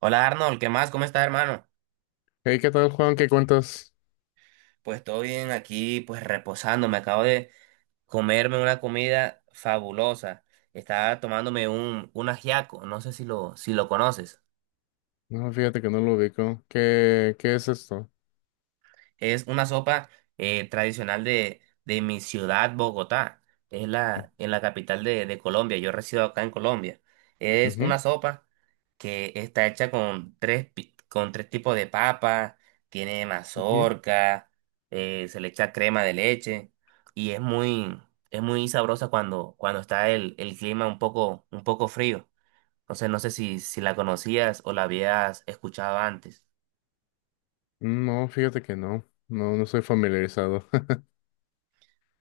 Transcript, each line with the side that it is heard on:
right: Hola Arnold, ¿qué más? ¿Cómo estás, hermano?
left: Hey, ¿qué tal, Juan? ¿Qué cuentas?
right: Pues todo bien aquí, pues reposando. Me acabo de comerme una comida fabulosa. Estaba tomándome un ajiaco, no sé si lo conoces.
left: No, fíjate que no lo ubico. ¿Qué es esto?
right: Es una sopa tradicional de mi ciudad, Bogotá. En la capital de Colombia. Yo resido acá en Colombia. Es una
left: Ujú,
right: sopa que está hecha con con tres tipos de papa. Tiene
left: ujú.
right: mazorca, se le echa crema de leche. Y es muy, es muy sabrosa cuando está el clima un poco frío. Entonces no sé si la conocías o la habías escuchado antes.
left: Mm, no, fíjate que no. No, no soy familiarizado.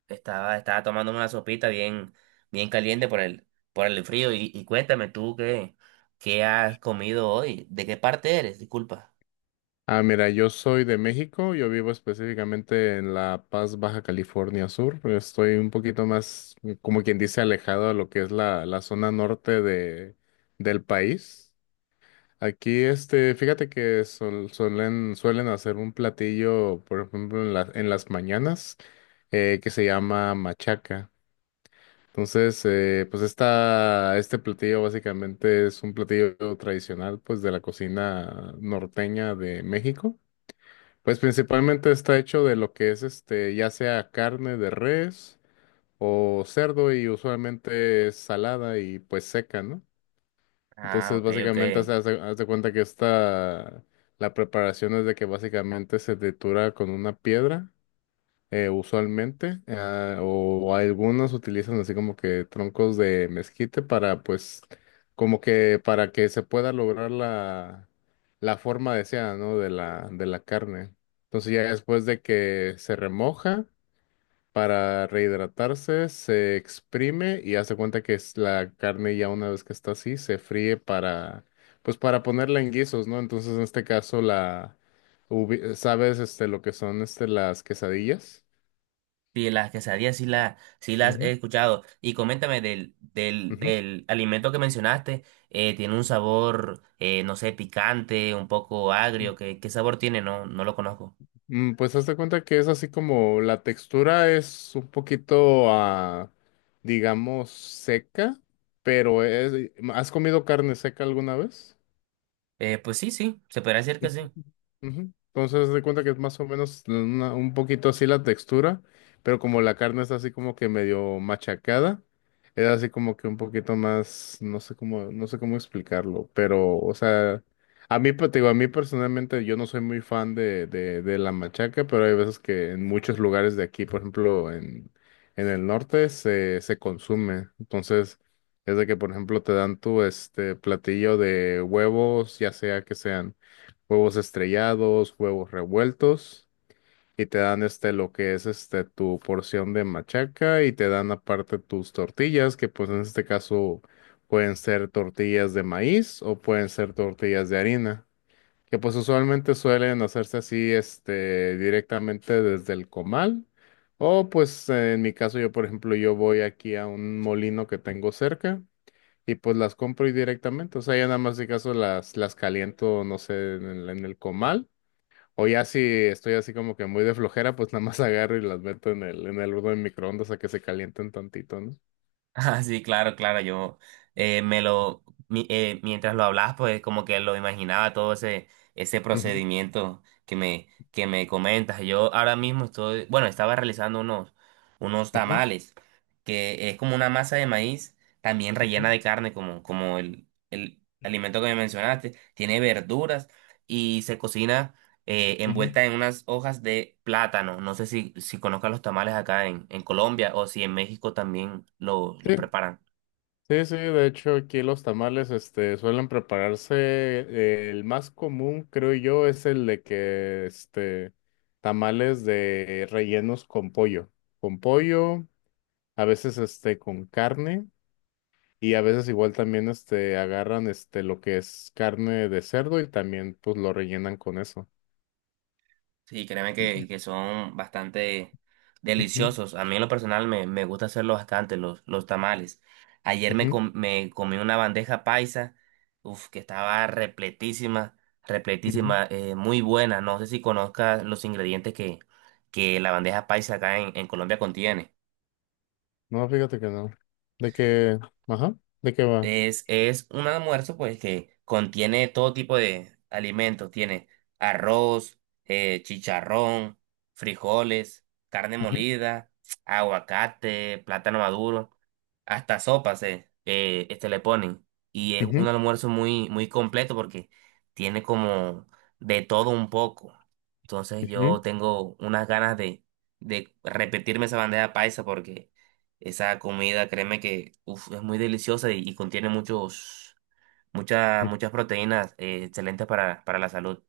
right: Estaba tomando una sopita bien caliente por el frío. Y cuéntame tú qué has comido hoy. ¿De qué parte eres? Disculpa.
left: Ah, mira, yo soy de México. Yo vivo específicamente en La Paz, Baja California Sur, pero estoy un poquito más, como quien dice, alejado a lo que es la zona norte del país. Aquí, este, fíjate que suelen hacer un platillo, por ejemplo, en en las mañanas, que se llama machaca. Entonces, pues este platillo básicamente es un platillo tradicional, pues, de la cocina norteña de México. Pues principalmente está hecho de lo que es, este, ya sea carne de res o cerdo y usualmente es salada y pues seca, ¿no?
right: Ah,
left: Entonces,
right: ok, ok.
left: básicamente, haz de cuenta que la preparación es de que básicamente se tritura con una piedra, usualmente, o algunos utilizan así como que troncos de mezquite para, pues, como que para que se pueda lograr la, la forma deseada, ¿no? De la carne. Entonces, ya después de que se remoja, para rehidratarse, se exprime y hace cuenta que es la carne ya una vez que está así, se fríe pues para ponerla en guisos, ¿no? Entonces, en este caso, ¿sabes, este, lo que son, este, las quesadillas?
right: Sí, las quesadillas sí las he
left: Ujú,
right: escuchado. Y coméntame del, del,
left: ujú.
right: del alimento que mencionaste. ¿tiene un sabor, no sé, picante, ¿un poco
left: Mm,
right: agrio? ¿Qué sabor tiene? No, no lo conozco.
left: Pues hazte cuenta que es así como la textura es un poquito, digamos, seca, pero ¿has comido carne seca alguna vez?
right: Pues sí, sí, se podría decir que sí.
left: Ujú. Entonces, haz de cuenta que es más o menos un poquito así la textura, pero como la carne está así como que medio machacada, era así como que un poquito más, no sé cómo explicarlo, pero, o sea, a mí, pues, te digo, a mí personalmente yo no soy muy fan de la machaca, pero hay veces que en muchos lugares de aquí, por ejemplo, en el norte se consume, entonces. Es de que, por ejemplo, te dan tu este platillo de huevos, ya sea que sean huevos estrellados, huevos revueltos, y te dan este lo que es este tu porción de machaca y te dan aparte tus tortillas, que pues en este caso pueden ser tortillas de maíz o pueden ser tortillas de harina, que pues usualmente suelen hacerse así este directamente desde el comal. O pues en mi caso yo, por ejemplo, yo voy aquí a un molino que tengo cerca y pues las compro ahí directamente, o sea, ya nada más de caso las caliento, no sé, en el comal, o ya si estoy así como que muy de flojera, pues nada más agarro y las meto en el horno de microondas a que se calienten tantito, ¿no?
right: Ah, sí, claro, claro, yo me lo, mi- mientras lo hablabas, pues como que lo imaginaba todo ese, ese
left: Ujú,
right: procedimiento que me comentas. Yo ahora mismo estoy, bueno, estaba realizando unos
left: ujú,
right: tamales, que es como una masa de maíz, también rellena
left: ujú,
right: de carne, como el alimento que me mencionaste, tiene verduras y se cocina
left: ujú.
right: envuelta en unas hojas de plátano. No sé si conozcan los tamales acá en Colombia o si en México también lo
left: Sí,
right: preparan.
left: sí, sí, de hecho aquí los tamales, este, suelen prepararse, el más común, creo yo, es el de que, este, tamales de rellenos con pollo, a veces, este, con carne. Y a veces igual también este agarran este lo que es carne de cerdo y también pues lo rellenan con eso.
right: Sí, créeme
left: Ujú,
right: que son bastante deliciosos. A mí en lo personal me gusta hacerlo bastante, los tamales. Ayer me,
left: ujú,
right: com- me comí una bandeja paisa, uf, que estaba repletísima,
left: ujú.
right: repletísima, muy buena. No sé si conozcas los ingredientes que la bandeja paisa acá en Colombia contiene.
left: No, fíjate que no. De que, ajá, de qué va.
right: Es un almuerzo pues que contiene todo tipo de alimentos. Tiene arroz, chicharrón, frijoles, carne
left: Ujú,
right: molida, aguacate, plátano maduro, hasta sopas este le ponen. Y es un
left: ujú,
right: almuerzo muy completo porque tiene como de todo un poco. Entonces yo
left: ujú,
right: tengo unas ganas de repetirme esa bandeja paisa porque esa comida, créeme que uf, es muy deliciosa y contiene muchos, muchas,
left: ujú.
right: muchas proteínas excelentes para la salud.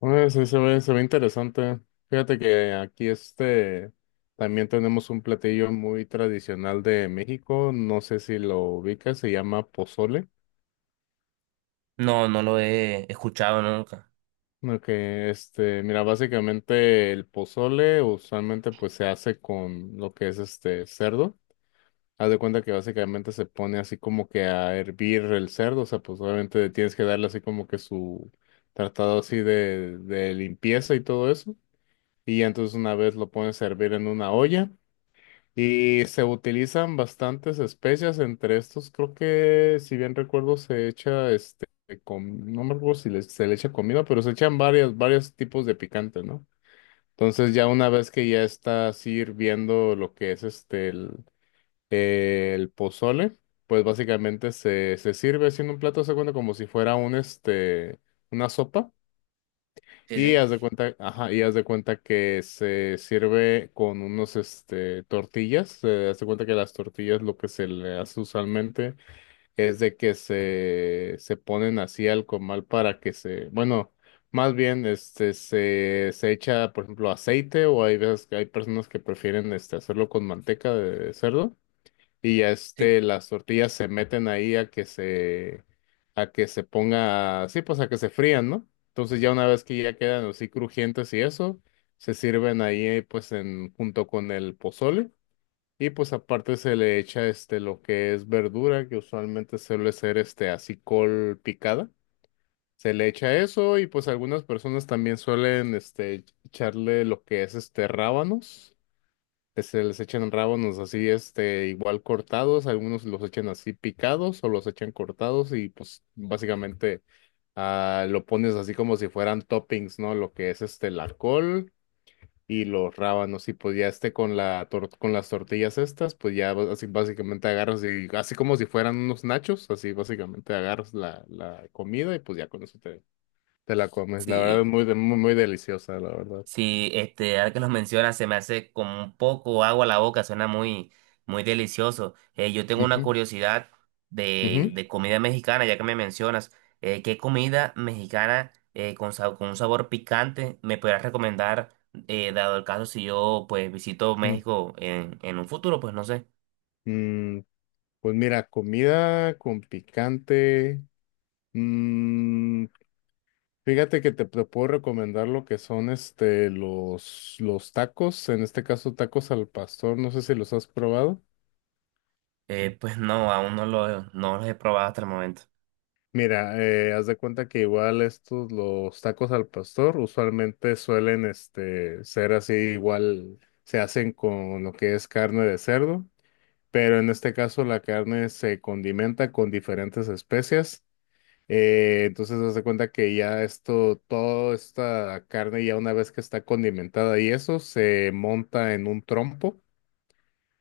left: Bueno, sí se ve interesante. Fíjate que aquí este también tenemos un platillo muy tradicional de México. No sé si lo ubicas, se llama pozole.
right: No, no lo he escuchado nunca.
left: No, que este, mira, básicamente el pozole usualmente pues se hace con lo que es este cerdo. Haz de cuenta que básicamente se pone así como que a hervir el cerdo, o sea, pues obviamente tienes que darle así como que su tratado así de limpieza y todo eso. Y ya entonces una vez lo pones a hervir en una olla y se utilizan bastantes especias entre estos. Creo que, si bien recuerdo, se echa este, no me acuerdo si le- se le echa comida, pero se echan varios tipos de picante, ¿no? Entonces ya una vez que ya está así hirviendo lo que es este, el pozole, pues básicamente se sirve haciendo un plato, haz de cuenta como si fuera una sopa,
right: Sí,
left: y
right: sí.
left: haz de cuenta, ajá, haz de cuenta que se sirve con unos este tortillas. Haz de cuenta que las tortillas lo que se le hace usualmente es de que se ponen así al comal para que bueno, más bien este se echa, por ejemplo, aceite, o hay veces que hay personas que prefieren este hacerlo con manteca de cerdo y ya
right: Sí.
left: este, las tortillas se meten ahí a que se ponga, sí, pues a que se frían, ¿no? Entonces ya una vez que ya quedan así crujientes y eso, se sirven ahí pues junto con el pozole y pues aparte se le echa este lo que es verdura, que usualmente suele ser este así col picada. Se le echa eso y pues algunas personas también suelen este echarle lo que es este rábanos este, les echan rábanos así, este, igual cortados, algunos los echan así picados o los echan cortados y pues básicamente lo pones así como si fueran toppings, ¿no? Lo que es este, la col y los rábanos y pues ya este con con las tortillas estas, pues ya así básicamente agarras y así como si fueran unos nachos, así básicamente agarras la comida y pues ya con eso te la comes. La verdad es
right: Sí,
left: muy, muy, muy deliciosa, la verdad.
right: sí, este, ahora que los mencionas, se me hace como un poco agua a la boca, suena muy, muy delicioso. Yo tengo una
left: Ujú,
right: curiosidad de,
left: ujú.
right: de comida mexicana, ya que me mencionas. ¿Qué comida mexicana con un sabor picante me podrías recomendar, dado el caso si yo pues visito
left: Mm.
right: México en un futuro? Pues no sé.
left: Mm, Pues mira, comida con picante. mm, Fíjate que te puedo recomendar lo que son este los tacos, en este caso tacos al pastor, no sé si los has probado.
right: Pues no, aún no no los he probado hasta el momento.
left: Mira, haz de cuenta que igual los tacos al pastor, usualmente suelen este, ser así, igual se hacen con lo que es carne de cerdo, pero en este caso la carne se condimenta con diferentes especias. Entonces, das de cuenta que ya esto, toda esta carne, ya una vez que está condimentada y eso, se monta en un trompo.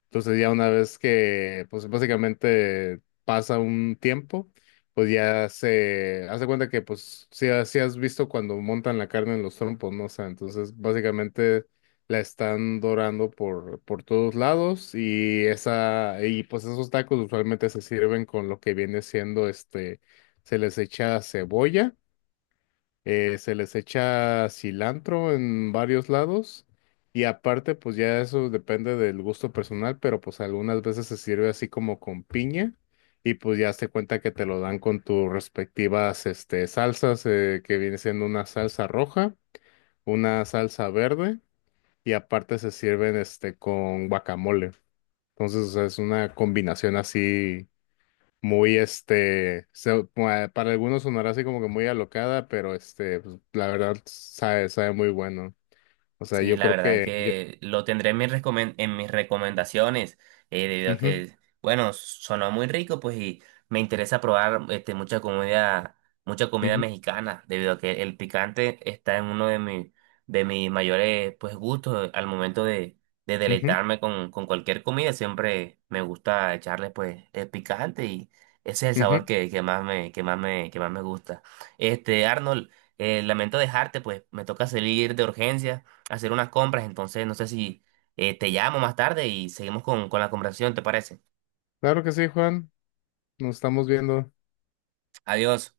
left: Entonces ya una vez que, pues básicamente pasa un tiempo, pues ya se hace cuenta que, pues sí, sí has visto cuando montan la carne en los trompos, ¿no? O sea, entonces básicamente la están dorando por todos lados y y pues esos tacos usualmente se sirven con lo que viene siendo este, se les echa cebolla, se les echa cilantro en varios lados y aparte pues ya eso depende del gusto personal, pero pues algunas veces se sirve así como con piña y pues ya se cuenta que te lo dan con tus respectivas este, salsas, que viene siendo una salsa roja, una salsa verde y aparte se sirven este, con guacamole. Entonces, o sea, es una combinación así muy, este, para algunos sonará así como que muy alocada, pero este, pues, la verdad sabe muy bueno. O sea,
right: Sí,
left: yo
right: la
left: creo
right: verdad es
left: que yo-
right: que lo tendré en en mis recomendaciones, debido a que, bueno, sonó muy rico, pues, y me interesa probar este, mucha comida
left: Ujú, ujú,
right: mexicana, debido a que el picante está en uno de mis mayores, pues, gustos al momento de
left: ujú,
right: deleitarme con cualquier comida. Siempre me gusta echarle, pues, el picante y ese es el sabor
left: ujú.
right: que, que más me gusta. Este, Arnold, lamento dejarte, pues, me toca salir de urgencia hacer unas compras, entonces no sé si te llamo más tarde y seguimos con la conversación, ¿te parece?
left: Claro que sí, Juan. Nos estamos viendo.
right: Adiós.